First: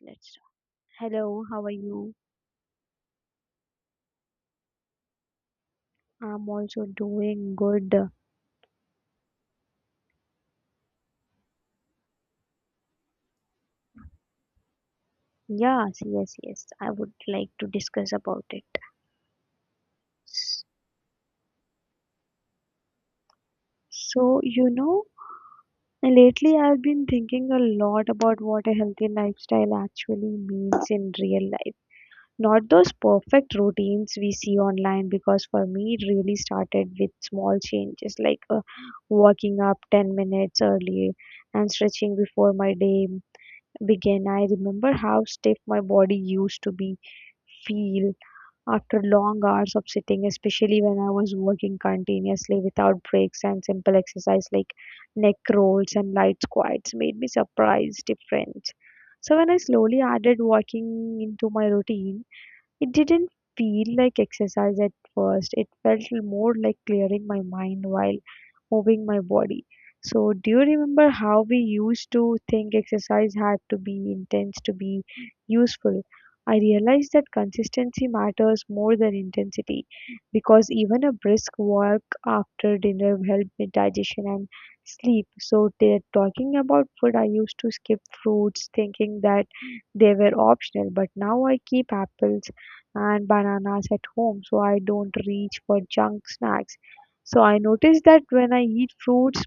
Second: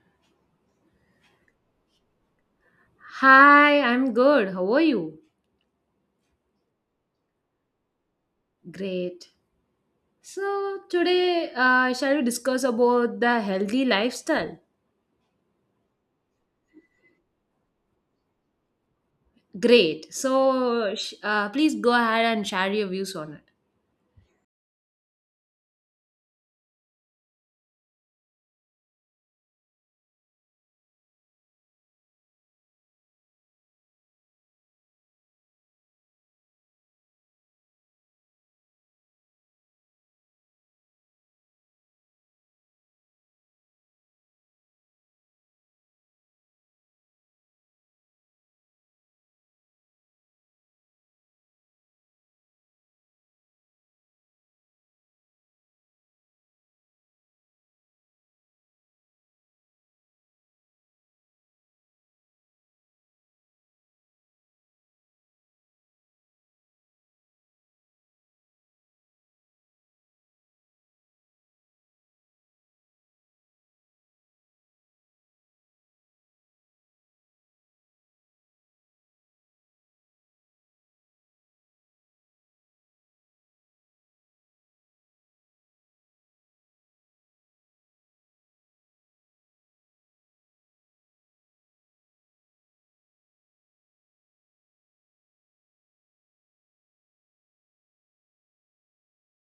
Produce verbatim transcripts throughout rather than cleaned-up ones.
Let's start. Hello, how are you? Hi, I'm good. How are you? I'm also doing good. Great. So, today uh, shall we discuss about the healthy lifestyle? Yeah, yes, yes, yes, I would like to discuss about it. Great. S- So, sh- uh, please go ahead and share your views on it. So, you know, Lately I've been thinking a lot about what a healthy lifestyle actually means in real life. Not those perfect routines we see online, because for me, it really started with small changes like uh, waking up ten minutes early and stretching before my day began. I remember how stiff my body used to be feel after long hours of sitting, especially when I was working continuously without breaks and simple exercise like neck rolls and light squats made me surprised different. So when I slowly added walking into my routine, it didn't feel like exercise at first, it felt more like clearing my mind while moving my body. So, do you remember how we used to think exercise had to be intense to be useful? I realized that consistency matters more than intensity because even a brisk walk after dinner helped with digestion and sleep. So, they're talking about food, I used to skip fruits thinking that they were optional, but now I keep apples and bananas at home, so I don't reach for junk snacks. So I noticed that when I eat fruits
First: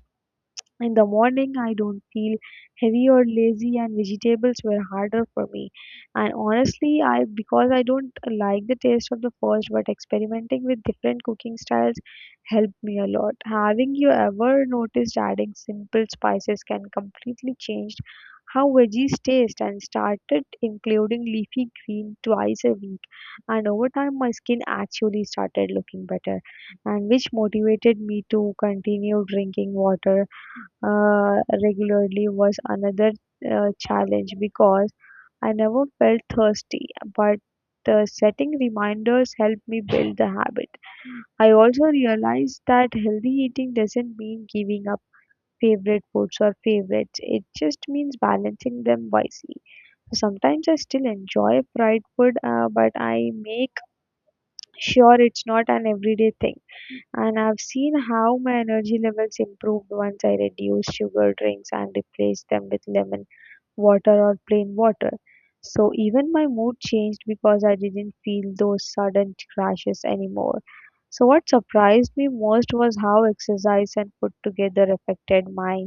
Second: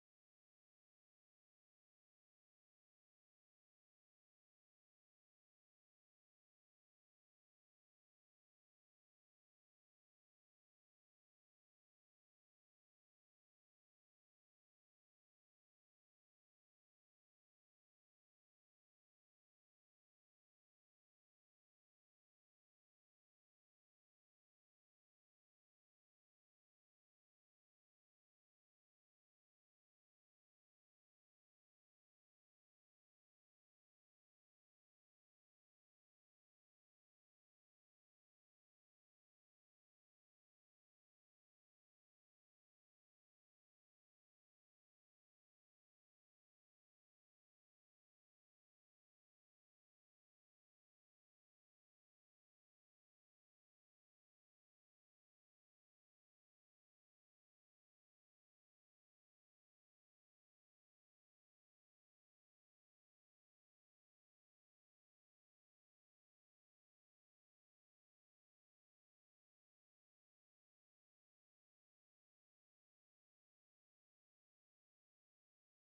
in the morning, I don't feel heavy or lazy, and vegetables were harder for me. And honestly, I because I don't like the taste of the first, but experimenting with different cooking styles helped me a lot. Having you ever noticed adding simple spices can completely change how veggies taste and started including leafy green twice a week, and over time my skin actually started looking better and which motivated me to continue drinking water uh, regularly was another uh, challenge because I never felt thirsty, but the setting reminders helped me build the habit. I also realized that healthy eating doesn't mean giving up favorite foods or favorites. It just means balancing them wisely. Sometimes I still enjoy fried food, uh, but I make sure it's not an everyday thing. And I've seen how my energy levels improved once I reduced sugar drinks and replaced them with lemon water or plain water. So even my mood changed because I didn't feel those sudden crashes anymore. So what surprised me most was how exercise and food together affected my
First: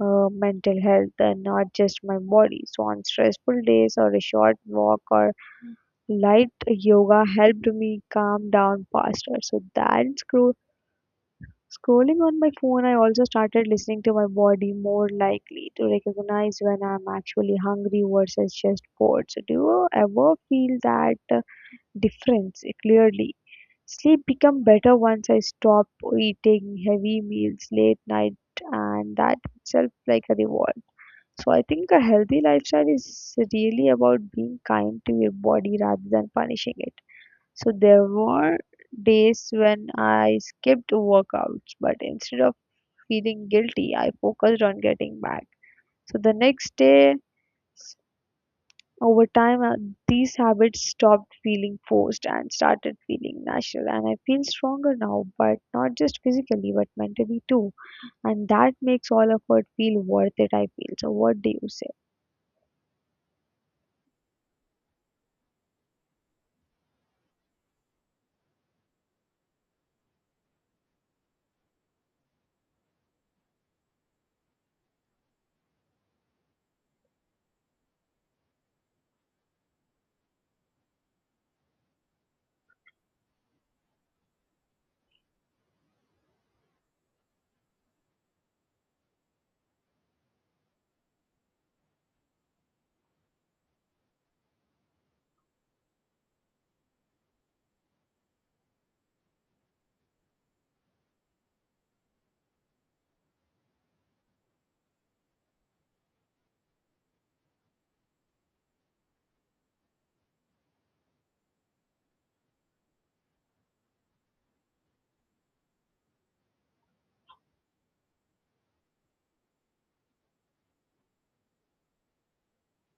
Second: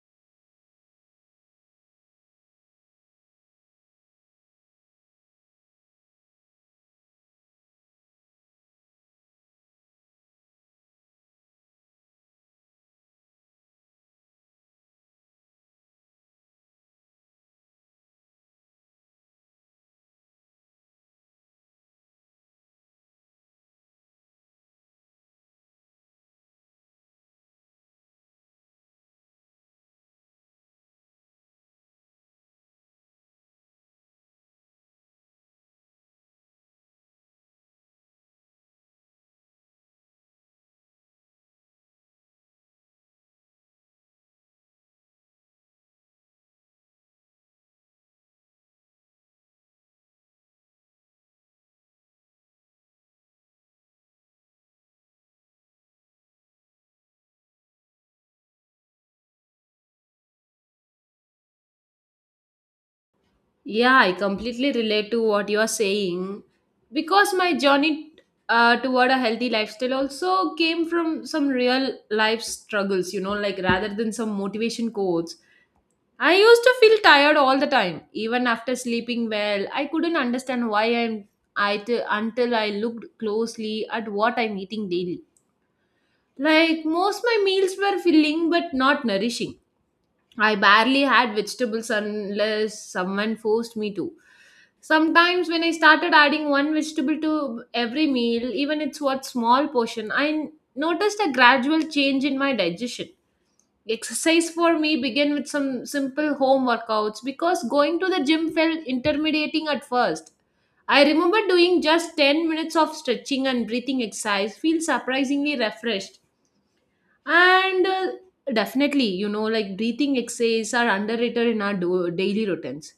uh, mental health and not just my body. So on stressful days or a short walk or light yoga helped me calm down faster. So that's grew scrolling on my phone, I also started listening to my body more likely to recognize when I'm actually hungry versus just bored. So, do you ever feel that uh, difference uh, clearly? Sleep become better once I stop eating heavy meals late night, and that itself like a reward. So I think a healthy lifestyle is really about being kind to your body rather than punishing it. So there were days when I skipped workouts, but instead of feeling guilty, I focused on getting back. So the next day, over time, uh, these habits stopped feeling forced and started feeling natural. And I feel stronger now, but not just physically, but mentally too. And that makes all effort feel worth it, I feel. So, what do you say? Yeah, I completely relate to what you are saying because my journey uh, toward a healthy lifestyle also came from some real life struggles, you know, like rather than some motivation quotes. I used to feel tired all the time, even after sleeping well. I couldn't understand why I'm I t- until I looked closely at what I'm eating daily. Like most my meals were filling but not nourishing. I barely had vegetables unless someone forced me to. Sometimes when I started adding one vegetable to every meal, even it's what small portion, I noticed a gradual change in my digestion. Exercise for me began with some simple home workouts because going to the gym felt intimidating at first. I remember doing just ten minutes of stretching and breathing exercise, feel surprisingly refreshed. And uh, definitely, you know, like breathing exercise are underrated in our do- daily routines.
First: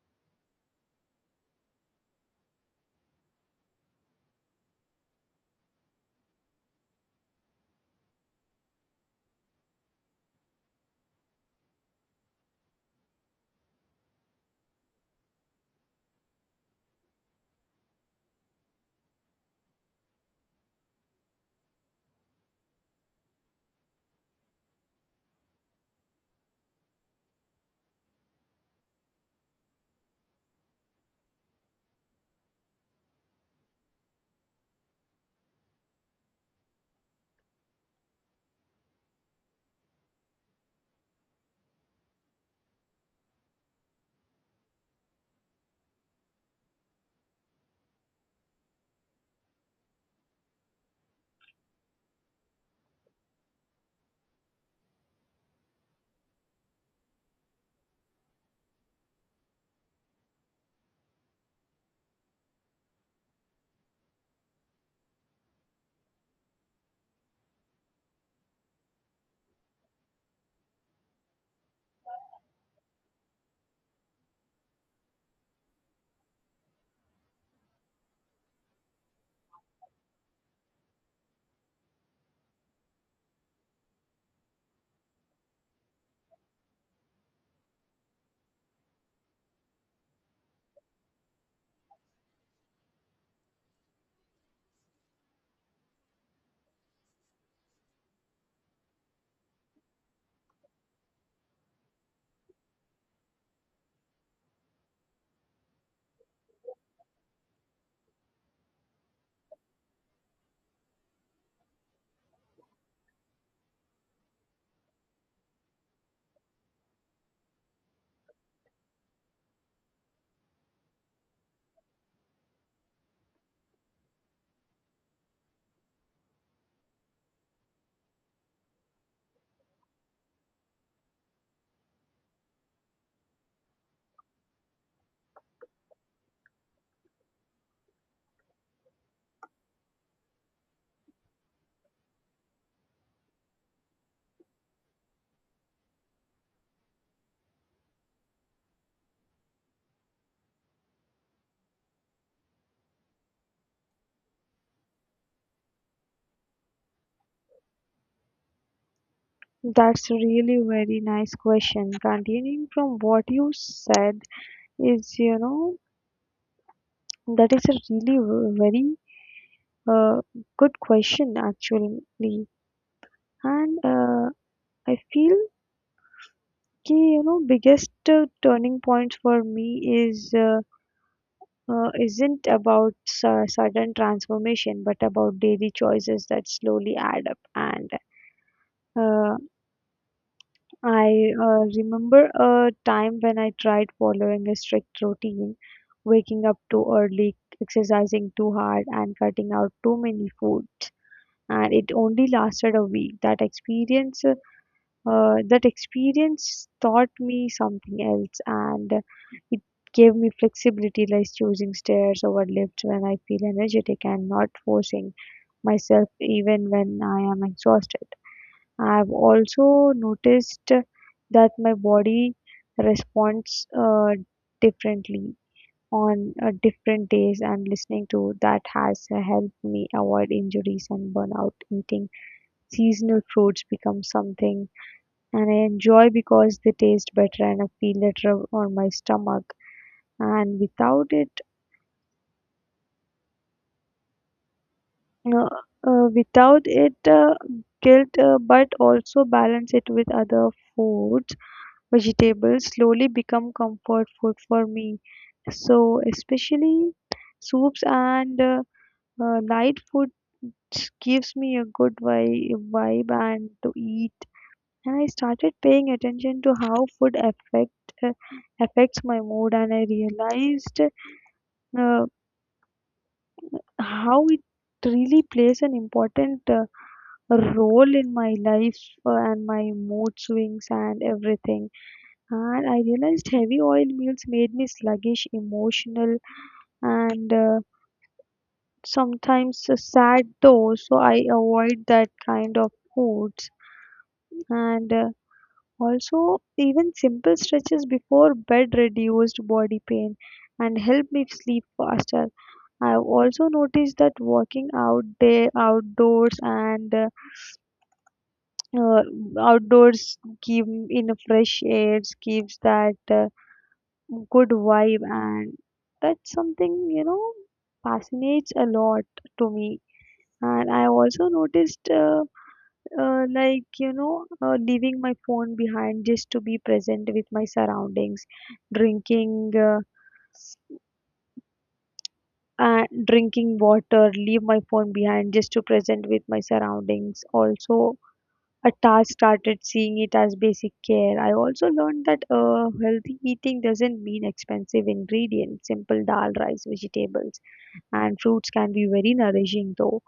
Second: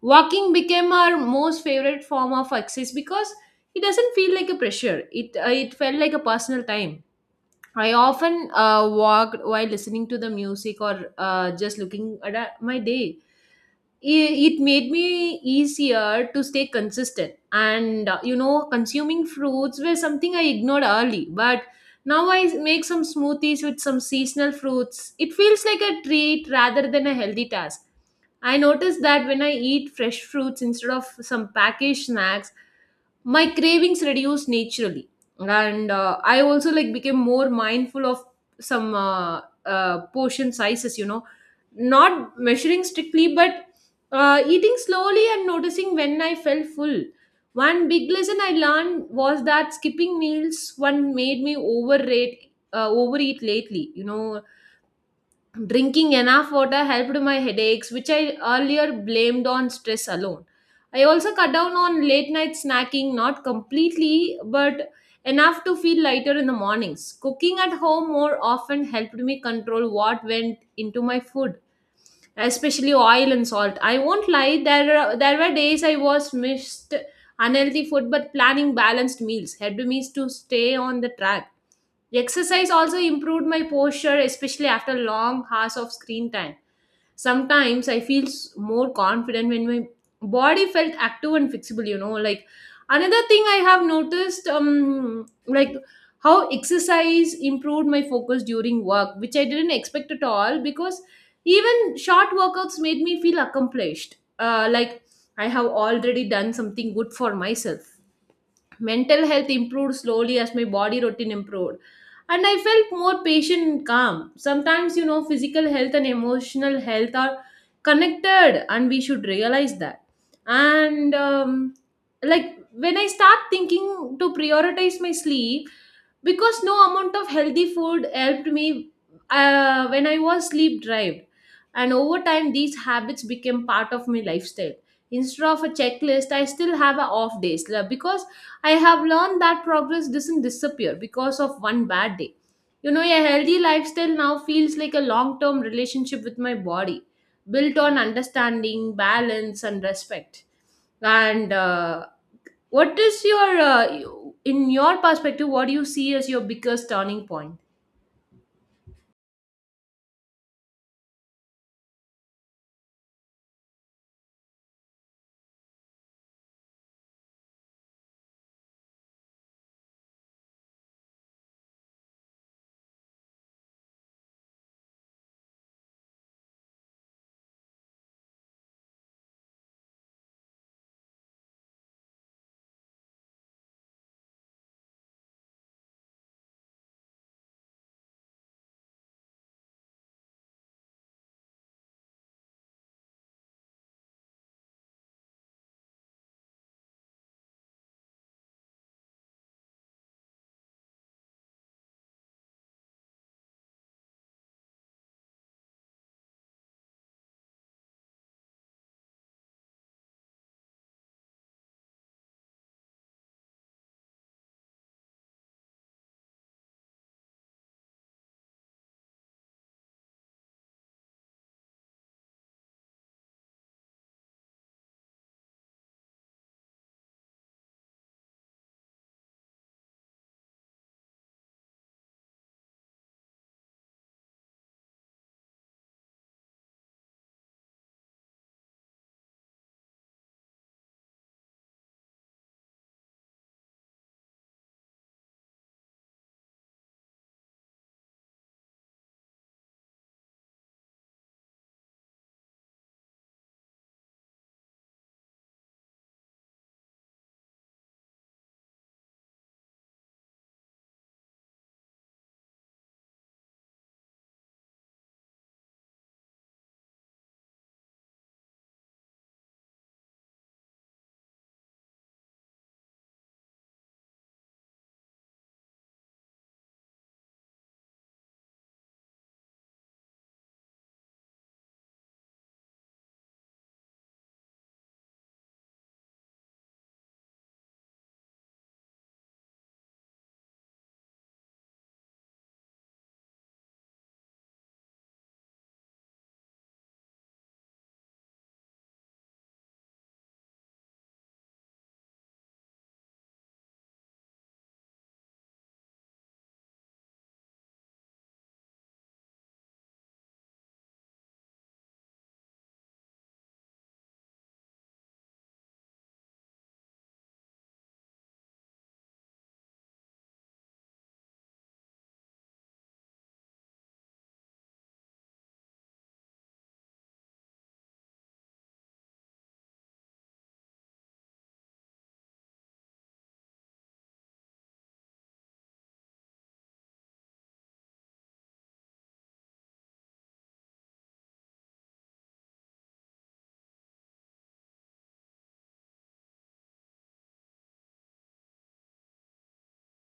Walking became our most favorite form of exercise because it doesn't feel like a pressure. It uh, it felt like a personal time. I often uh, walked while listening to the music or uh, just looking at uh, my day i- it made me easier to stay consistent and uh, you know consuming fruits were something I ignored early, but now I make some smoothies with some seasonal fruits. It feels like a treat rather than a healthy task. I noticed that when I eat fresh fruits instead of some packaged snacks, my cravings reduce naturally. And uh, I also like became more mindful of some uh, uh, portion sizes, you know, not measuring strictly but uh, eating slowly and noticing when I felt full. One big lesson I learned was that skipping meals one made me overrate, uh, overeat lately. You know, drinking enough water helped my headaches, which I earlier blamed on stress alone. I also cut down on late night snacking, not completely, but enough to feel lighter in the mornings. Cooking at home more often helped me control what went into my food, especially oil and salt. I won't lie, there, are- there were days I was missed unhealthy food, but planning balanced meals helped me to stay on the track. Exercise also improved my posture, especially after long hours of screen time. Sometimes I feel s- more confident when my body felt active and flexible, you know. Like another thing I have noticed, um, like how exercise improved my focus during work, which I didn't expect at all because even short workouts made me feel accomplished. Uh, like I have already done something good for myself. Mental health improved slowly as my body routine improved, and I felt more patient and calm sometimes. You know, physical health and emotional health are connected and we should realize that. And um, Like when I start thinking to prioritize my sleep, because no amount of healthy food helped me uh, when I was sleep deprived. And over time these habits became part of my lifestyle instead of a checklist. I still have a off days la- because I have learned that progress doesn't disappear because of one bad day. You know, a healthy lifestyle now feels like a long term relationship with my body, built on understanding, balance, and respect. And uh, what is your, uh, you- in your perspective, what do you see as your biggest turning point? That's really very nice question. Continuing from what you said is, you know, that is a really v- very uh, good question actually. And uh, I feel ki, you know, biggest uh, turning point for me is uh, uh, isn't about su- sudden transformation, but about daily choices that slowly add up and uh, I uh, remember a time when I tried following a strict routine, waking up too early, exercising too hard, and cutting out too many foods. And it only lasted a week. That experience, uh, that experience taught me something else, and it gave me flexibility, like choosing stairs over lifts when I feel energetic and not forcing myself even when I am exhausted. I've also noticed that my body responds uh, differently on uh, different days and listening to that has helped me avoid injuries and burnout. Eating seasonal fruits becomes something and I enjoy because they taste better and I feel better on my stomach. And without it, uh, uh, without it, uh, guilt, uh, but also balance it with other food vegetables slowly become comfort food for me. So especially soups and uh, uh, light foods gives me a good vi- vibe and to eat. And I started paying attention to how food affect uh, affects my mood, and I realized uh, how it really plays an important uh, role in my life uh, and my mood swings and everything. And I realized heavy oil meals made me sluggish, emotional, and uh, sometimes uh, sad though, so I avoid that kind of foods. And uh, also, even simple stretches before bed reduced body pain and helped me sleep faster. I've also noticed that walking out there outdoors and uh, uh, outdoors give in fresh air gives that uh, good vibe, and that's something, you know, fascinates a lot to me. And I also noticed uh, uh, like you know uh, leaving my phone behind just to be present with my surroundings drinking uh, uh, drinking water leave my phone behind just to present with my surroundings also at I started seeing it as basic care. I also learned that uh, healthy eating doesn't mean expensive ingredients. Simple dal, rice, vegetables, and fruits can be very nourishing though.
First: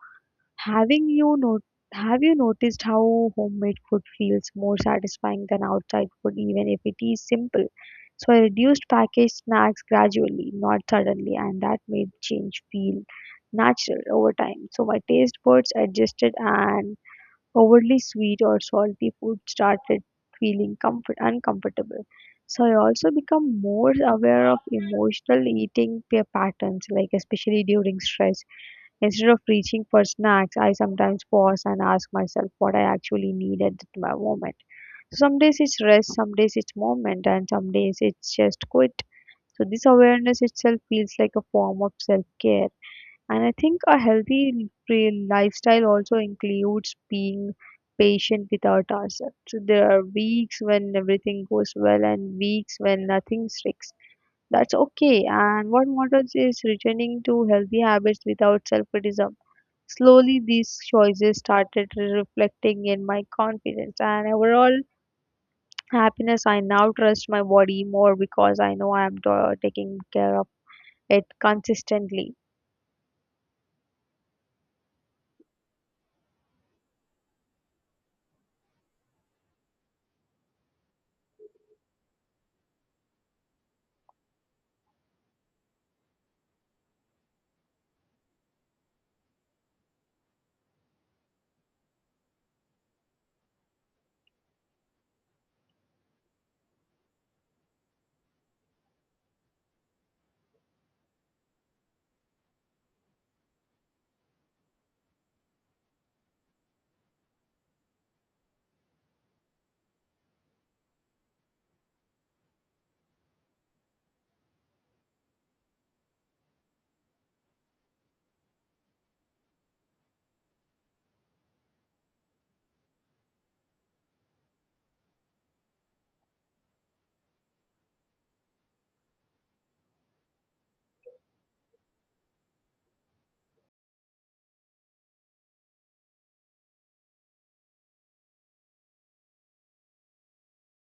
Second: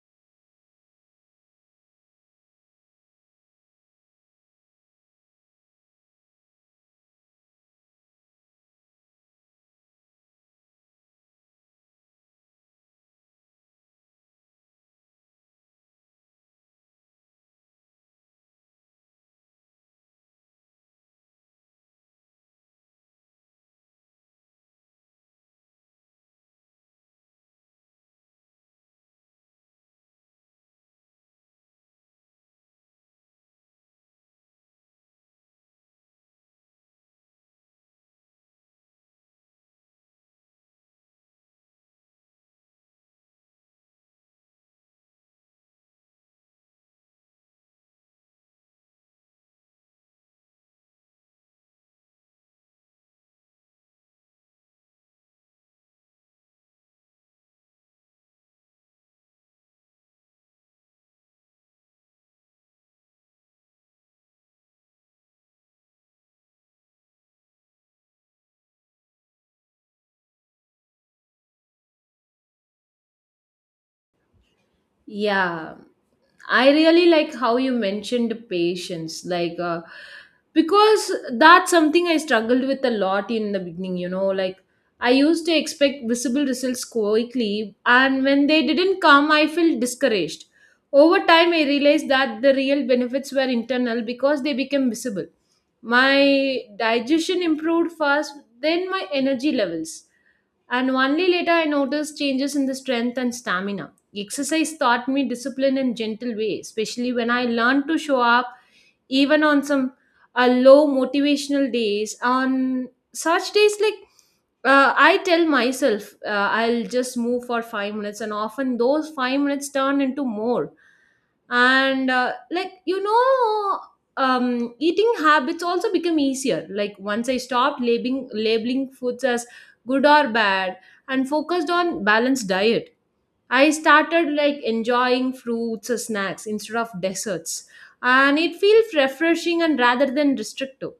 Having you not Have you noticed how homemade food feels more satisfying than outside food, even if it is simple? So I reduced packaged snacks gradually, not suddenly, and that made change feel natural over time. So my taste buds adjusted and overly sweet or salty food started feeling comfort, uncomfortable. So I also become more aware of emotional eating pa- patterns, like especially during stress. Instead of reaching for snacks, I sometimes pause and ask myself what I actually need at that mo- moment. So some days it's rest, some days it's moment, and some days it's just quit. So this awareness itself feels like a form of self-care. And I think a healthy real lifestyle also includes being patient with our ourselves. So there are weeks when everything goes well and weeks when nothing sticks. That's okay. And what matters is returning to healthy habits without self criticism. Slowly, these choices started reflecting in my confidence and overall happiness. I now trust my body more because I know I am ta- taking care of it consistently. Yeah, I really like how you mentioned patience, like uh, because that's something I struggled with a lot in the beginning. You know, like I used to expect visible results quickly, and when they didn't come, I felt discouraged. Over time, I realized that the real benefits were internal because they became visible. My digestion improved fast, then my energy levels, and only later I noticed changes in the strength and stamina. Exercise taught me discipline in gentle way, especially when I learned to show up even on some uh, low motivational days. On such days, like uh, I tell myself, uh, I'll just move for five minutes, and often those five minutes turn into more. And uh, like you know, um, eating habits also become easier. Like once I stopped labeling labeling foods as good or bad and focused on balanced diet, I started like enjoying fruits or snacks instead of desserts. And it feels refreshing and rather than restrictive.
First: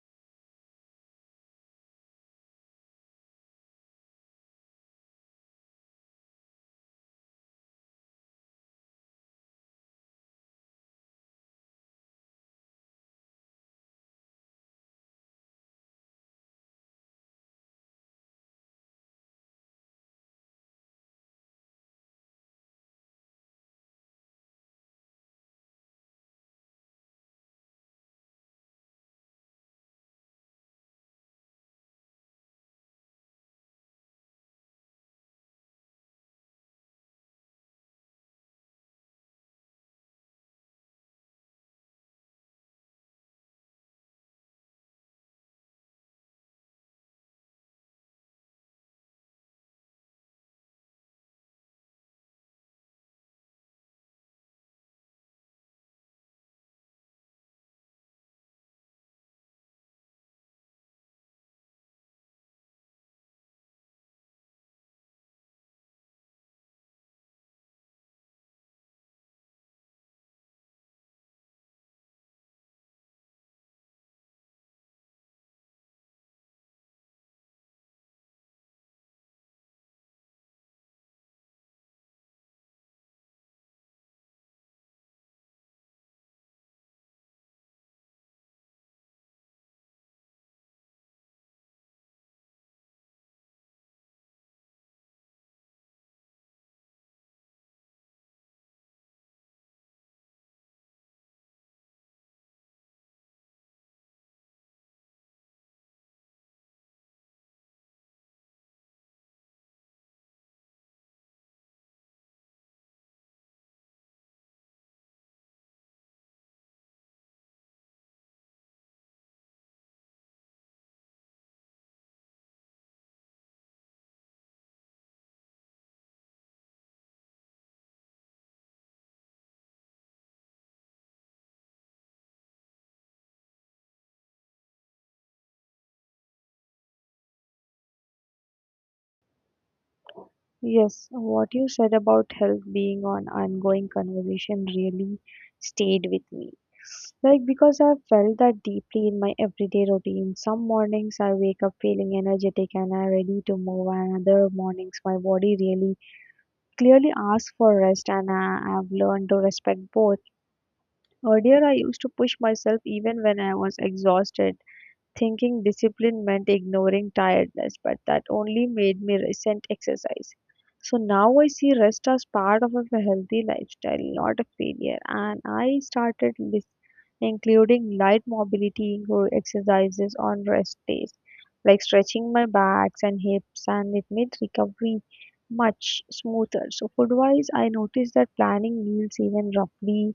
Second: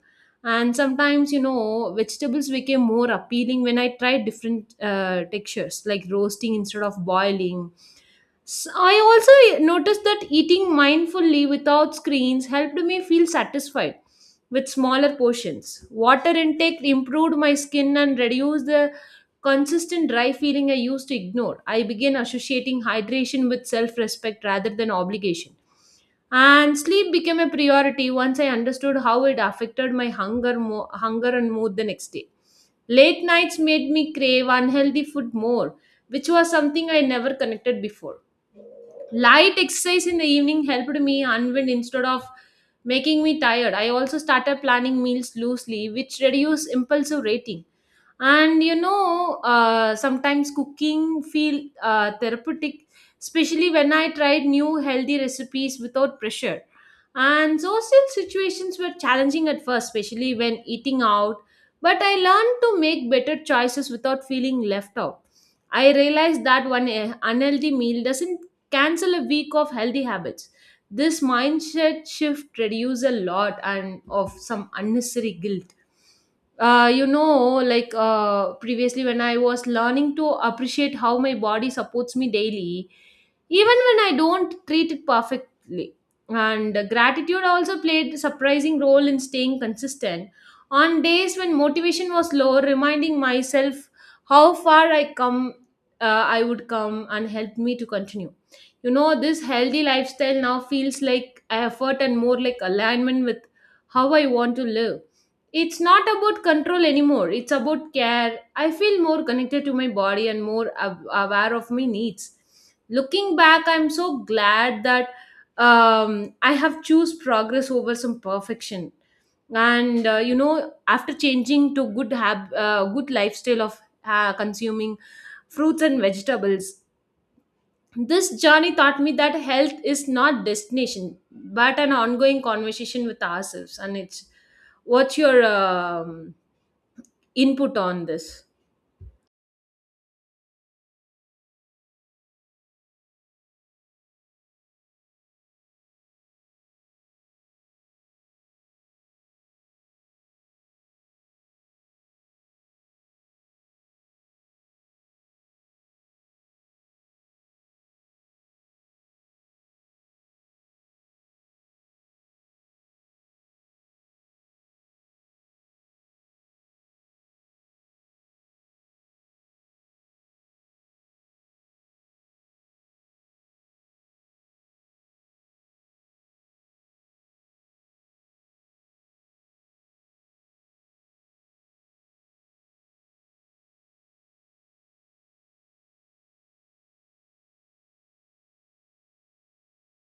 And sometimes, you know, vegetables became more appealing when I tried different uh, textures, like roasting instead of boiling. S- I also noticed that eating mindfully without screens helped me feel satisfied with smaller portions. Water intake improved my skin and reduced the consistent dry feeling I used to ignore. I began associating hydration with self respect rather than obligation. And sleep became a priority once I understood how it affected my hunger, mo- hunger and mood the next day. Late nights made me crave unhealthy food more, which was something I never connected before. Light exercise in the evening helped me unwind instead of making me tired. I also started planning meals loosely, which reduced impulsive rating. And you know, uh, sometimes cooking feel uh, therapeutic, especially when I tried new healthy recipes without pressure. And social situations were challenging at first, especially when eating out. But I learned to make better choices without feeling left out. I realized that one eh, unhealthy meal doesn't cancel a week of healthy habits. This mindset shift reduces a lot and of some unnecessary guilt. uh, you know like uh, previously when I was learning to appreciate how my body supports me daily, even when I don't treat it perfectly. And gratitude also played a surprising role in staying consistent. On days when motivation was low, reminding myself how far I come uh, I would come and helped me to continue. You know, this healthy lifestyle now feels like effort and more like alignment with how I want to live. It's not about control anymore, it's about care. I feel more connected to my body and more ab- aware of my needs. Looking back, I'm so glad that um, I have choose progress over some perfection. And uh, you know, after changing to good hab- uh, good lifestyle of uh, consuming fruits and vegetables, this journey taught me that health is not destination, but an ongoing conversation with ourselves. And it's what's your um, input on this? Yes, what you said about health being an ongoing conversation really stayed with me. Like, because I felt that deeply in my everyday routine. Some mornings I wake up feeling energetic and I'm ready to move, and other mornings my body really clearly asks for rest, and I, I've learned to respect both. Earlier, I used to push myself even when I was exhausted thinking discipline meant ignoring tiredness, but that only made me resent exercise. So now I see rest as part of a healthy lifestyle, not a failure. And I started lis- including light mobility exercises on rest days, like stretching my backs and hips, and it made recovery much smoother. So food wise, I noticed that planning meals even roughly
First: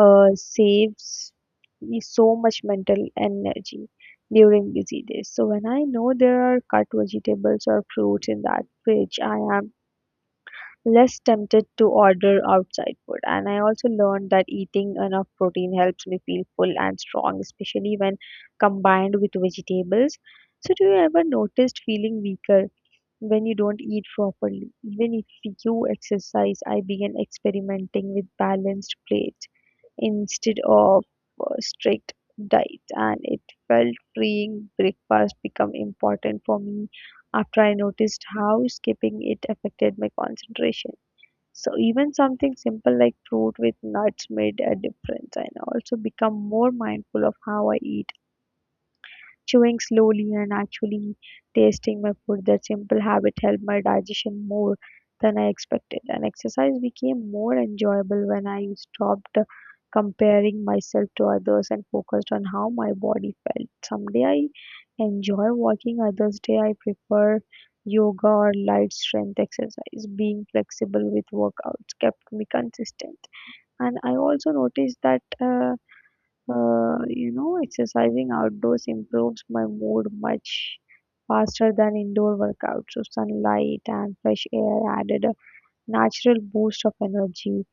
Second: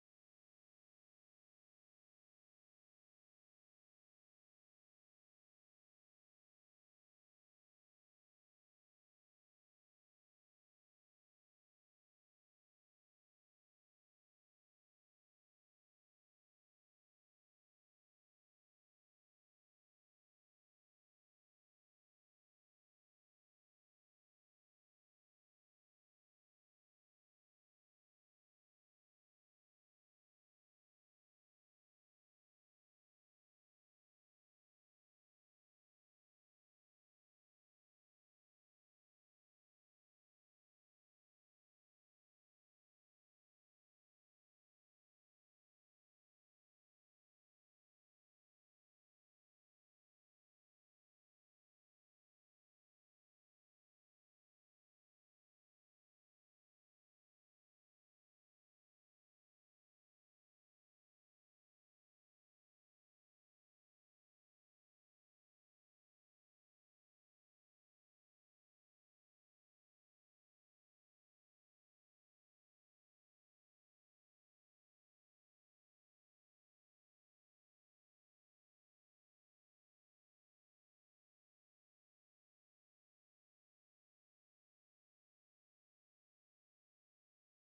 uh, saves me so much mental energy during busy days. So when I know there are cut vegetables or fruits in that fridge, I am less tempted to order outside food. And I also learned that eating enough protein helps me feel full and strong, especially when combined with vegetables. So do you ever noticed feeling weaker when you don't eat properly? Even if you exercise, I began experimenting with balanced plates instead of uh, strict diets and it felt freeing breakfast become important for me after I noticed how skipping it affected my concentration so even something simple like fruit with nuts made a difference and I also become more mindful of how I eat chewing slowly and actually tasting my food, that simple habit helped my digestion more than I expected. And exercise became more enjoyable when I stopped comparing myself to others and focused on how my body felt. Someday I enjoy walking, others day I prefer yoga or light strength exercise. Being flexible with workouts kept me consistent. And I also noticed that uh, uh, you know, exercising outdoors improves my mood much faster than indoor workouts. So sunlight and fresh air added a natural boost of energy.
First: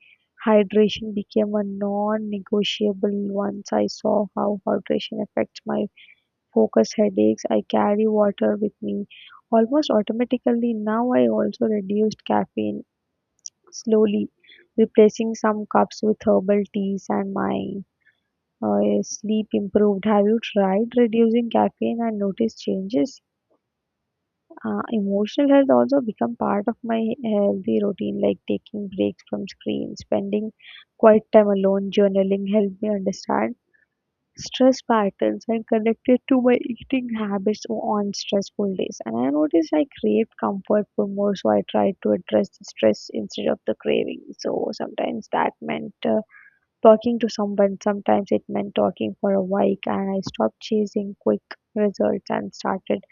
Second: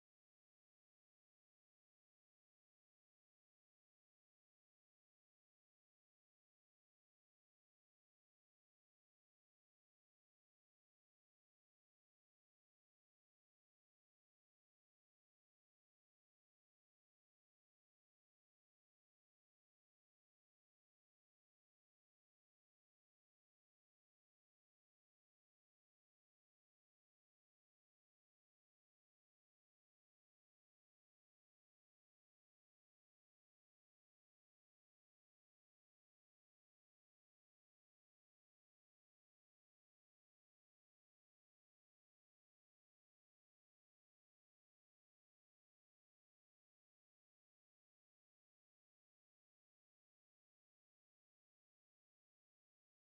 Hydration became a non-negotiable once I saw how hydration affects my focus headaches. I carry water with me almost automatically. Now I also reduced caffeine slowly, replacing some cups with herbal teas and my uh, sleep improved. Have you tried reducing caffeine and noticed changes? Uh, emotional health also become part of my healthy routine, like taking breaks from screen, spending quiet time alone, journaling helped me understand stress patterns and connected to my eating habits on stressful days. And I noticed I craved comfort food more, so I tried to address the stress instead of the craving. So sometimes that meant uh, talking to someone. Sometimes it meant talking for a week, and I stopped chasing quick results and started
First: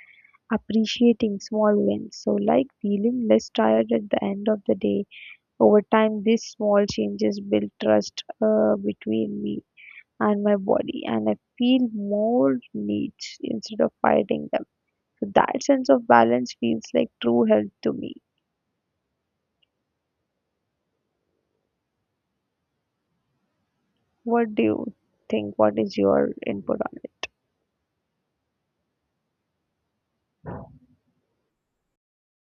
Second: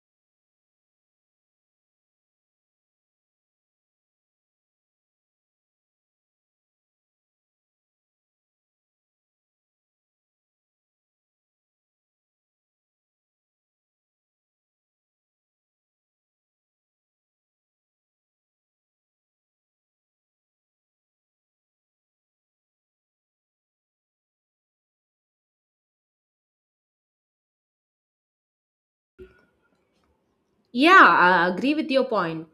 appreciating small wins. So, like feeling less tired at the end of the day, over time, these small changes built trust uh, between me and my body, and I feel more needs instead of fighting them. So that sense of balance feels like true health to me. What do you think? What is your input on it? Yeah, I agree with your point.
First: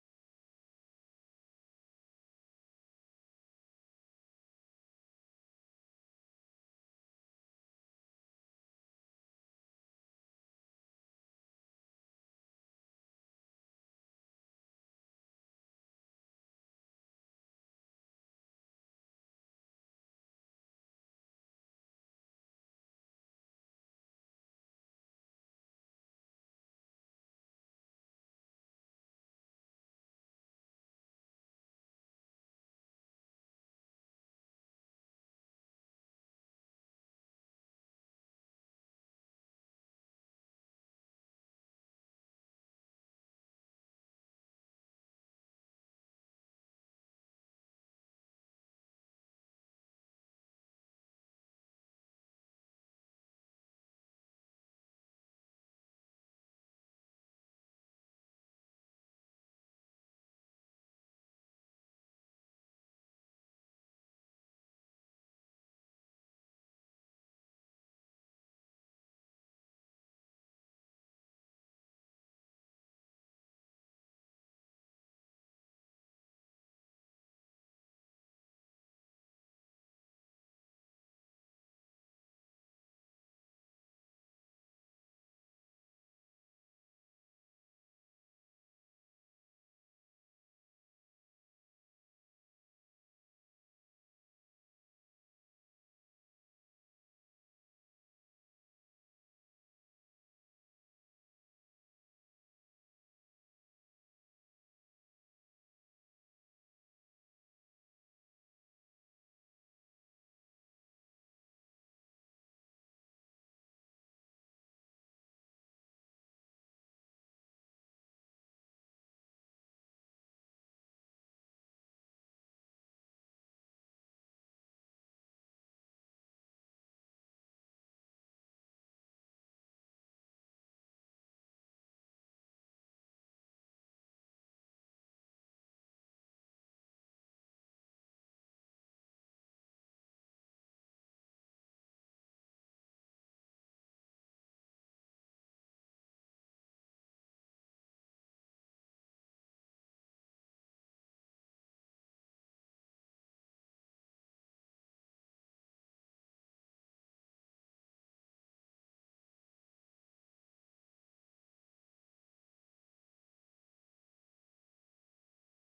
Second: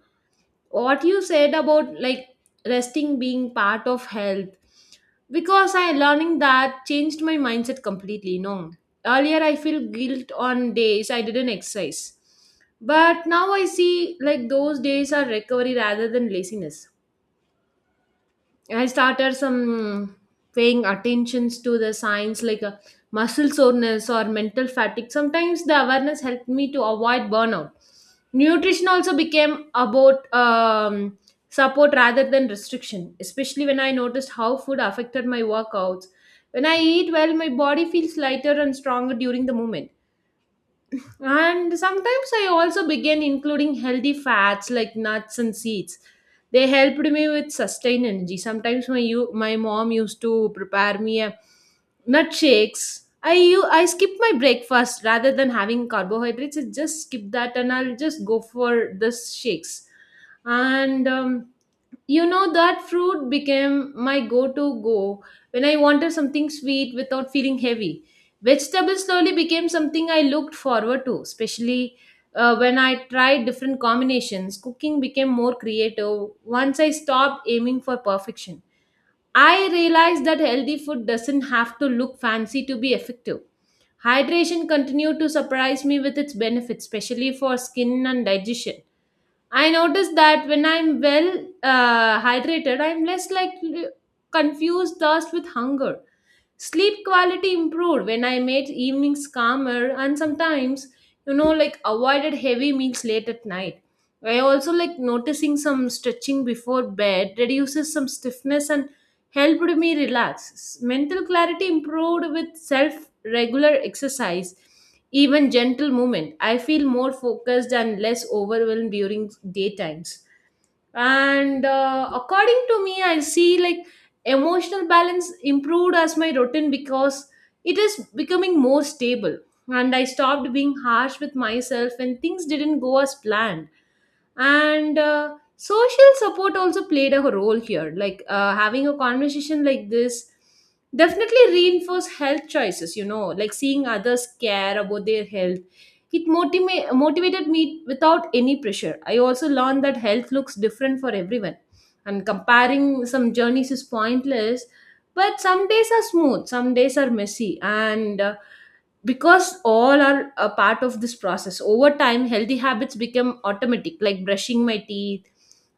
What you said about like resting being part of health, because I learning that changed my mindset completely. No, earlier I feel guilt on days I didn't exercise, but now I see like those days are recovery rather than laziness. I started some paying attentions to the signs like uh, muscle soreness or mental fatigue. Sometimes the awareness helped me to avoid burnout. Nutrition also became about um, support rather than restriction, especially when I noticed how food affected my workouts. When I eat well, my body feels lighter and stronger during the movement. And sometimes I also began including healthy fats like nuts and seeds. They helped me with sustained energy. Sometimes my you, my mom used to prepare me a nut shakes. I u- I skip my breakfast rather than having carbohydrates. I just skip that and I'll just go for this shakes. And um, you know, that fruit became my go to go when I wanted something sweet without feeling heavy. Vegetables slowly became something I looked forward to, especially uh, when I tried different combinations. Cooking became more creative once I stopped aiming for perfection. I realized that healthy food doesn't have to look fancy to be effective. Hydration continued to surprise me with its benefits, especially for skin and digestion. I notice that when I'm well uh, hydrated, I'm less likely confused thirst with hunger. Sleep quality improved when I made evenings calmer and sometimes, you know, like avoided heavy meals late at night. I also like noticing some stretching before bed reduces some stiffness and helped me relax. Mental clarity improved with self regular exercise, even gentle movement. I feel more focused and less overwhelmed during daytimes. And uh, according to me I see like emotional balance improved as my routine because it is becoming more stable. And I stopped being harsh with myself when things didn't go as planned. And uh, social support also played a role here, like uh, having a conversation like this definitely reinforce health choices. You know, like seeing others care about their health, it motiva- motivated me without any pressure. I also learned that health looks different for everyone, and comparing some journeys is pointless. But some days are smooth, some days are messy, and uh, because all are a part of this process. Over time, healthy habits become automatic, like brushing my teeth.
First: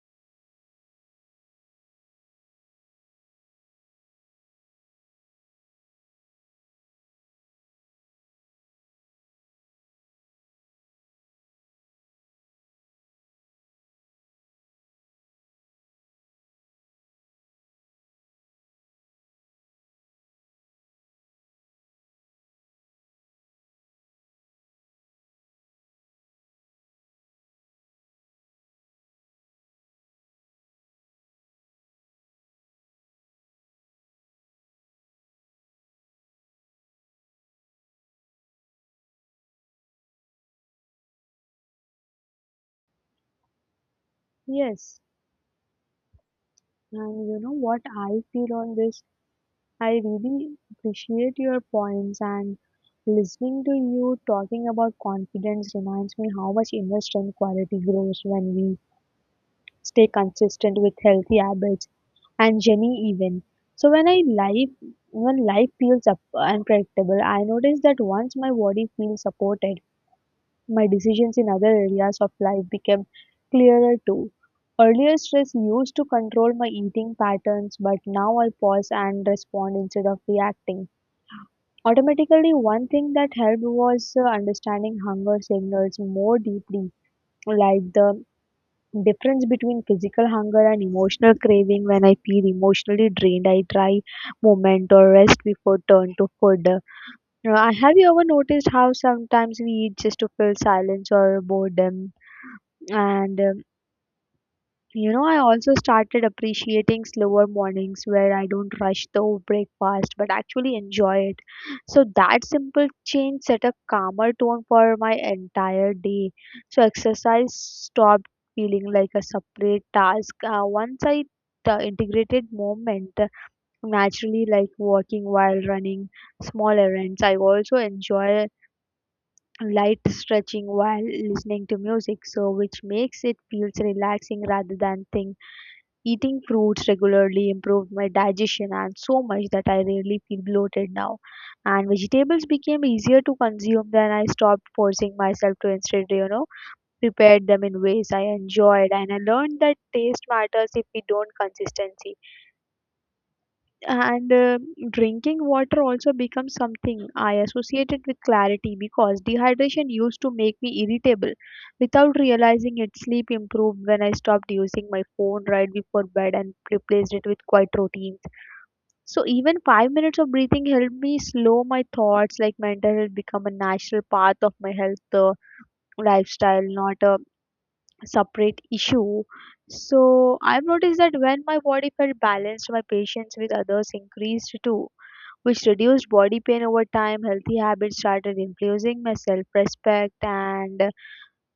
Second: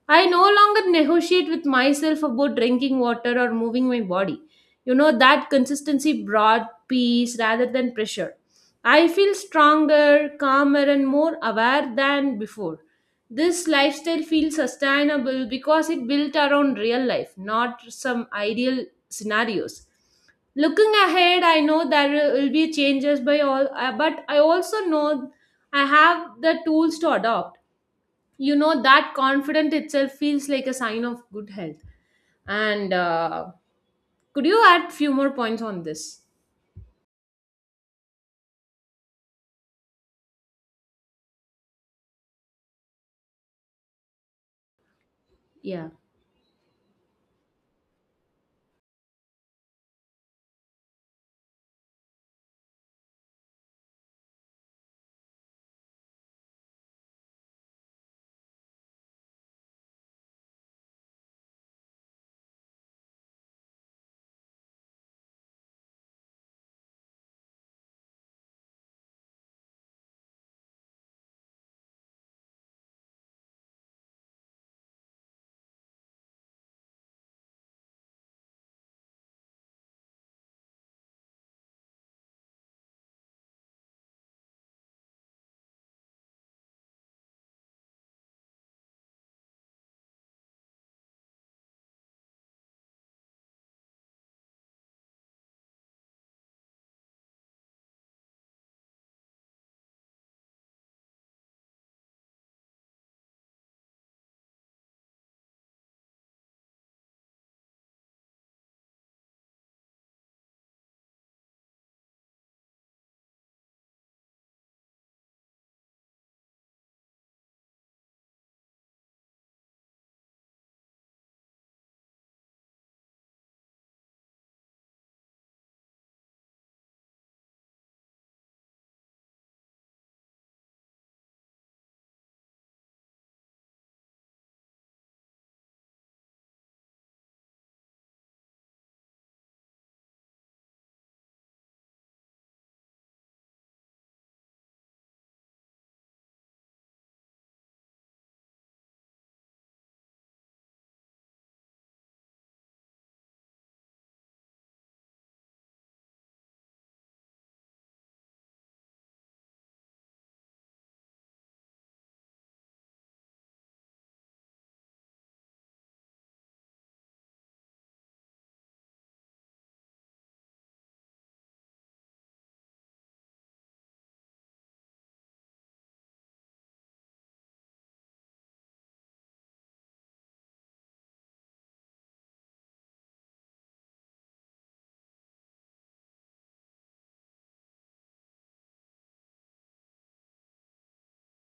I no longer negotiate with myself about drinking water or moving my body. You know that consistency brought peace rather than pressure. I feel stronger, calmer, and more aware than before. This lifestyle feels sustainable because it built around real life, not some ideal scenarios. Looking ahead, I know there will be changes by all, uh, but I also know I have the tools to adopt. You know that confidence itself feels like a sign of good health. And uh, Could you add few more points on this? Yes, Yeah. and you know what I feel on this? I really appreciate your points, and listening to you talking about confidence reminds me how much inner strength quality grows when we stay consistent with healthy habits and Jenny even. So when I life when life feels up unpredictable, I notice that once my body feels supported, my decisions in other areas of life become clearer too. Earlier stress used to control my eating patterns, but now I pause and respond instead of reacting automatically. One thing that helped was uh, understanding hunger signals more deeply, like the difference between physical hunger and emotional craving. When I feel emotionally drained, I try movement or rest before turn to food. Uh, have you ever noticed how sometimes we eat just to fill silence or boredom? And uh, you know, I also started appreciating slower mornings where I don't rush the breakfast but actually enjoy it. So that simple change set a calmer tone for my entire day. So exercise stopped feeling like a separate task. Uh, once I uh, integrated movement naturally, like walking while running small errands. I also enjoy light stretching while listening to music, so which makes it feels relaxing rather than thing. Eating fruits regularly improved my digestion and so much that I rarely feel bloated now. And vegetables became easier to consume than I stopped forcing myself to. Instead, you know, prepared them in ways I enjoyed. And I learned that taste matters if we don't consistency. And uh, drinking water also becomes something I associated with clarity because dehydration used to make me irritable. Without realizing it, sleep improved when I stopped using my phone right before bed and replaced it with quiet routines. So even five minutes of breathing helped me slow my thoughts, like mental health become a natural part of my health uh, lifestyle, not a separate issue. So I've noticed that when my body felt balanced, my patience with others increased too, which reduced body pain over time. Healthy habits started influencing my self respect, and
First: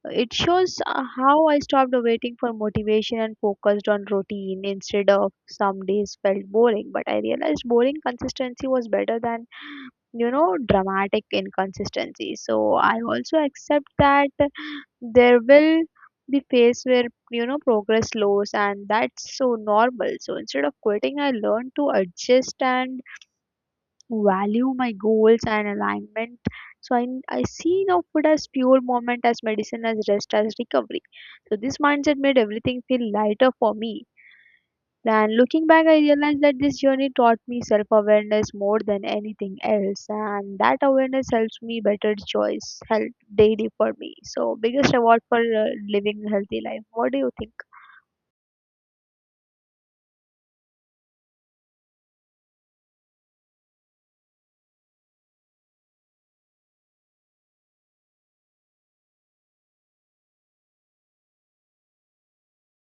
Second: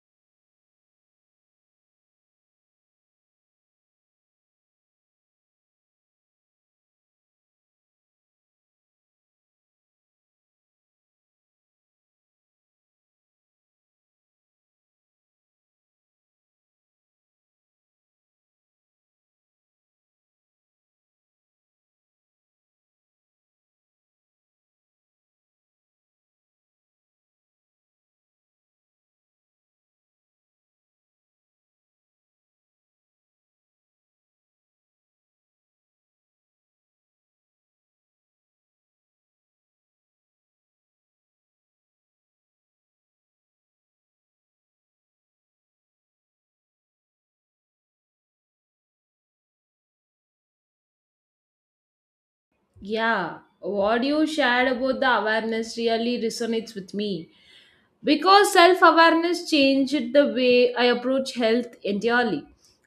it shows uh, how I stopped waiting for motivation and focused on routine instead. Of some days felt boring, but I realized boring consistency was better than you know dramatic inconsistency. So I also accept that there will be phase where you know progress slows and that's so normal. So instead of quitting, I learned to adjust and value my goals and alignment. So I, I see now food as fuel, moment as medicine, as rest, as recovery. So this mindset made everything feel lighter for me. Then looking back, I realized that this journey taught me self awareness more than anything else, and that awareness helps me better choice health daily for me. So biggest reward for uh, living a healthy life. What do you think? Yeah, what you shared about the awareness really resonates with me. Because self awareness changed the way I approach health entirely.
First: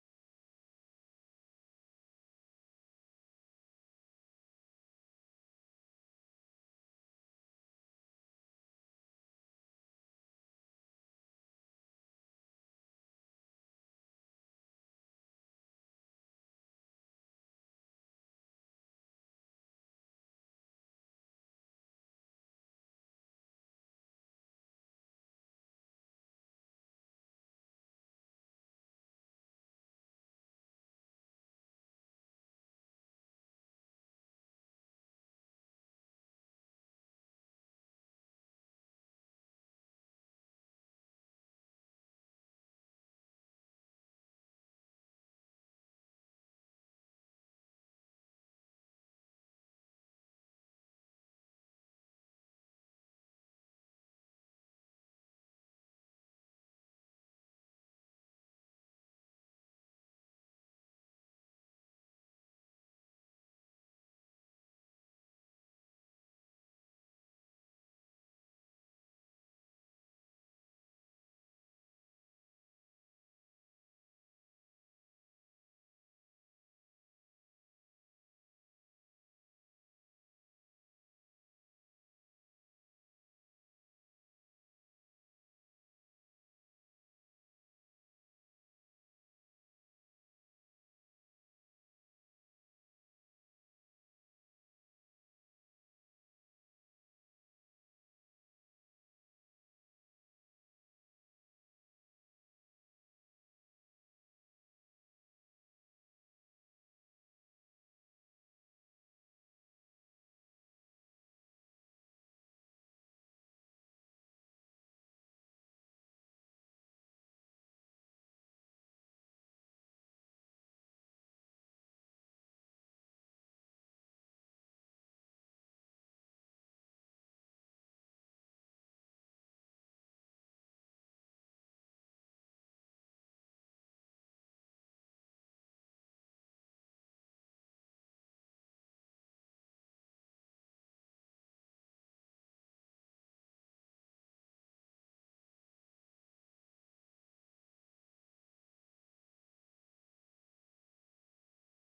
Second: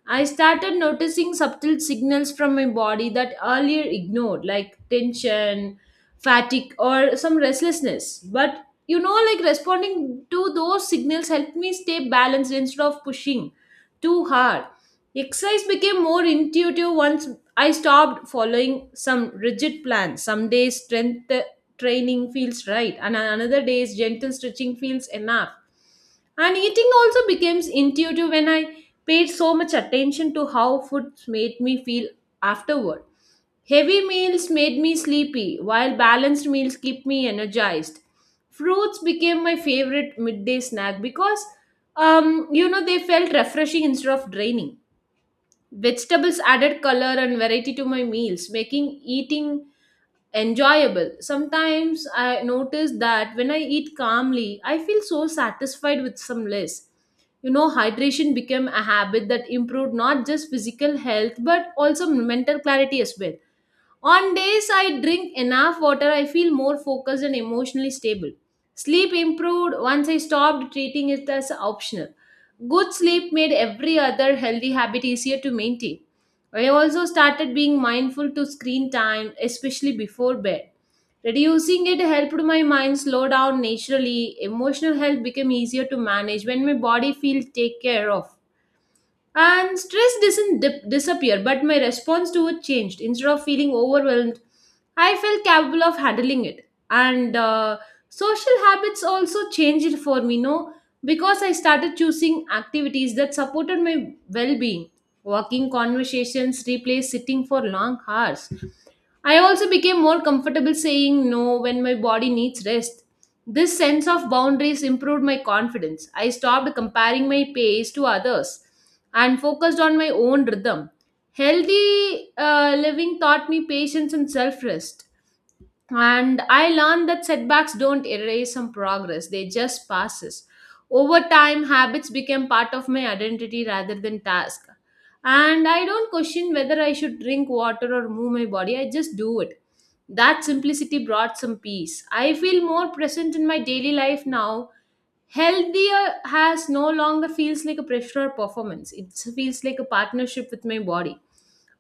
I started noticing subtle signals from my body that earlier ignored, like tension, fatigue, or some restlessness. But you know, like responding to those signals helped me stay balanced instead of pushing too hard. Exercise became more intuitive once I stopped following some rigid plans. Some days strength training feels right, and another day's gentle stretching feels enough. And eating also becomes intuitive when I paid so much attention to how food made me feel afterward. Heavy meals made me sleepy, while balanced meals keep me energized. Fruits became my favorite midday snack because um, you know they felt refreshing instead of draining. Vegetables added color and variety to my meals, making eating enjoyable. Sometimes I notice that when I eat calmly, I feel so satisfied with some less. You know, hydration became a habit that improved not just physical health but also mental clarity as well. On days I drink enough water, I feel more focused and emotionally stable. Sleep improved once I stopped treating it as optional. Good sleep made every other healthy habit easier to maintain. I also started being mindful to screen time, especially before bed. Reducing it helped my mind slow down naturally. Emotional health became easier to manage when my body feels take care of. And stress doesn't dip- disappear, but my response to it changed. Instead of feeling overwhelmed, I felt capable of handling it. And uh, Social habits also changed for me, no? Because I started choosing activities that supported my well being. Walking conversations replaced sitting for long hours. I also became more comfortable saying no when my body needs rest. This sense of boundaries improved my confidence. I stopped comparing my pace to others and focused on my own rhythm. Healthy uh, living taught me patience and self rest, and I learned that setbacks don't erase some progress, they just passes. Over time, habits became part of my identity rather than task, and I don't question whether I should drink water or move my body, I just do it. That simplicity brought some peace. I feel more present in my daily life now. Healthier has no longer feels like a pressure or performance, it feels like a partnership with my body.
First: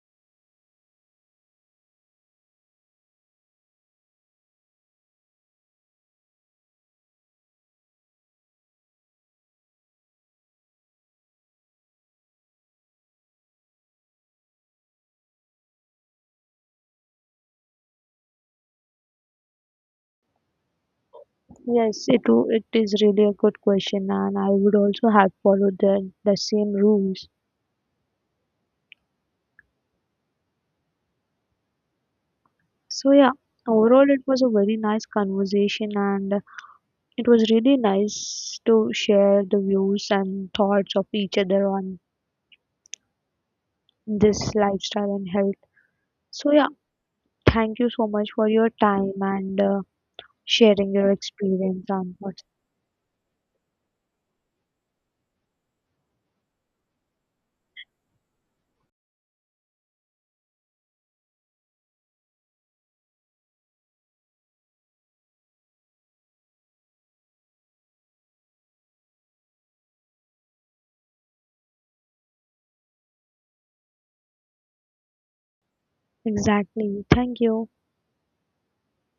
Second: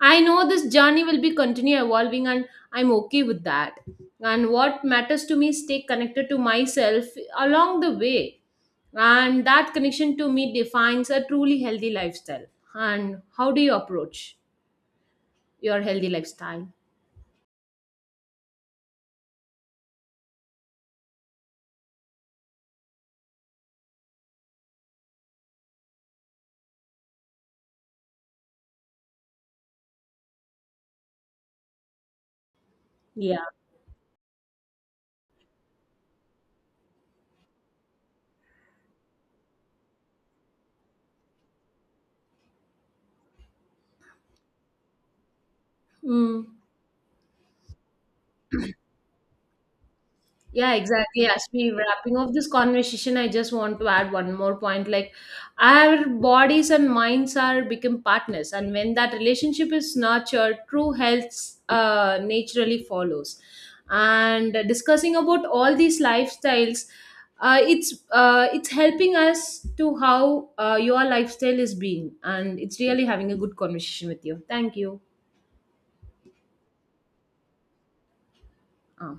I know this journey will be continue evolving, and I'm okay with that. And what matters to me is stay connected to myself along the way. And that connection to me defines a truly healthy lifestyle. And how do you approach your healthy lifestyle? Yes, it wo- it is really a good question, and I would also have followed the the same rules. So yeah, Yeah. overall it was a very nice conversation, and it was really nice to share the views and thoughts of each other on this lifestyle and health. Mm. So yeah, thank you so much for your time and uh, Yeah, sharing your exactly. As we experience on wrapping up what this conversation, I just want to add one more point. Like our bodies and minds are become partners, and when that relationship is nurtured, true health uh, naturally follows. And discussing about all these lifestyles, uh, it's uh, it's helping us to how uh, your lifestyle is being, and it's really having a good conversation with you. Thank you. exactly. Thank you. Uh.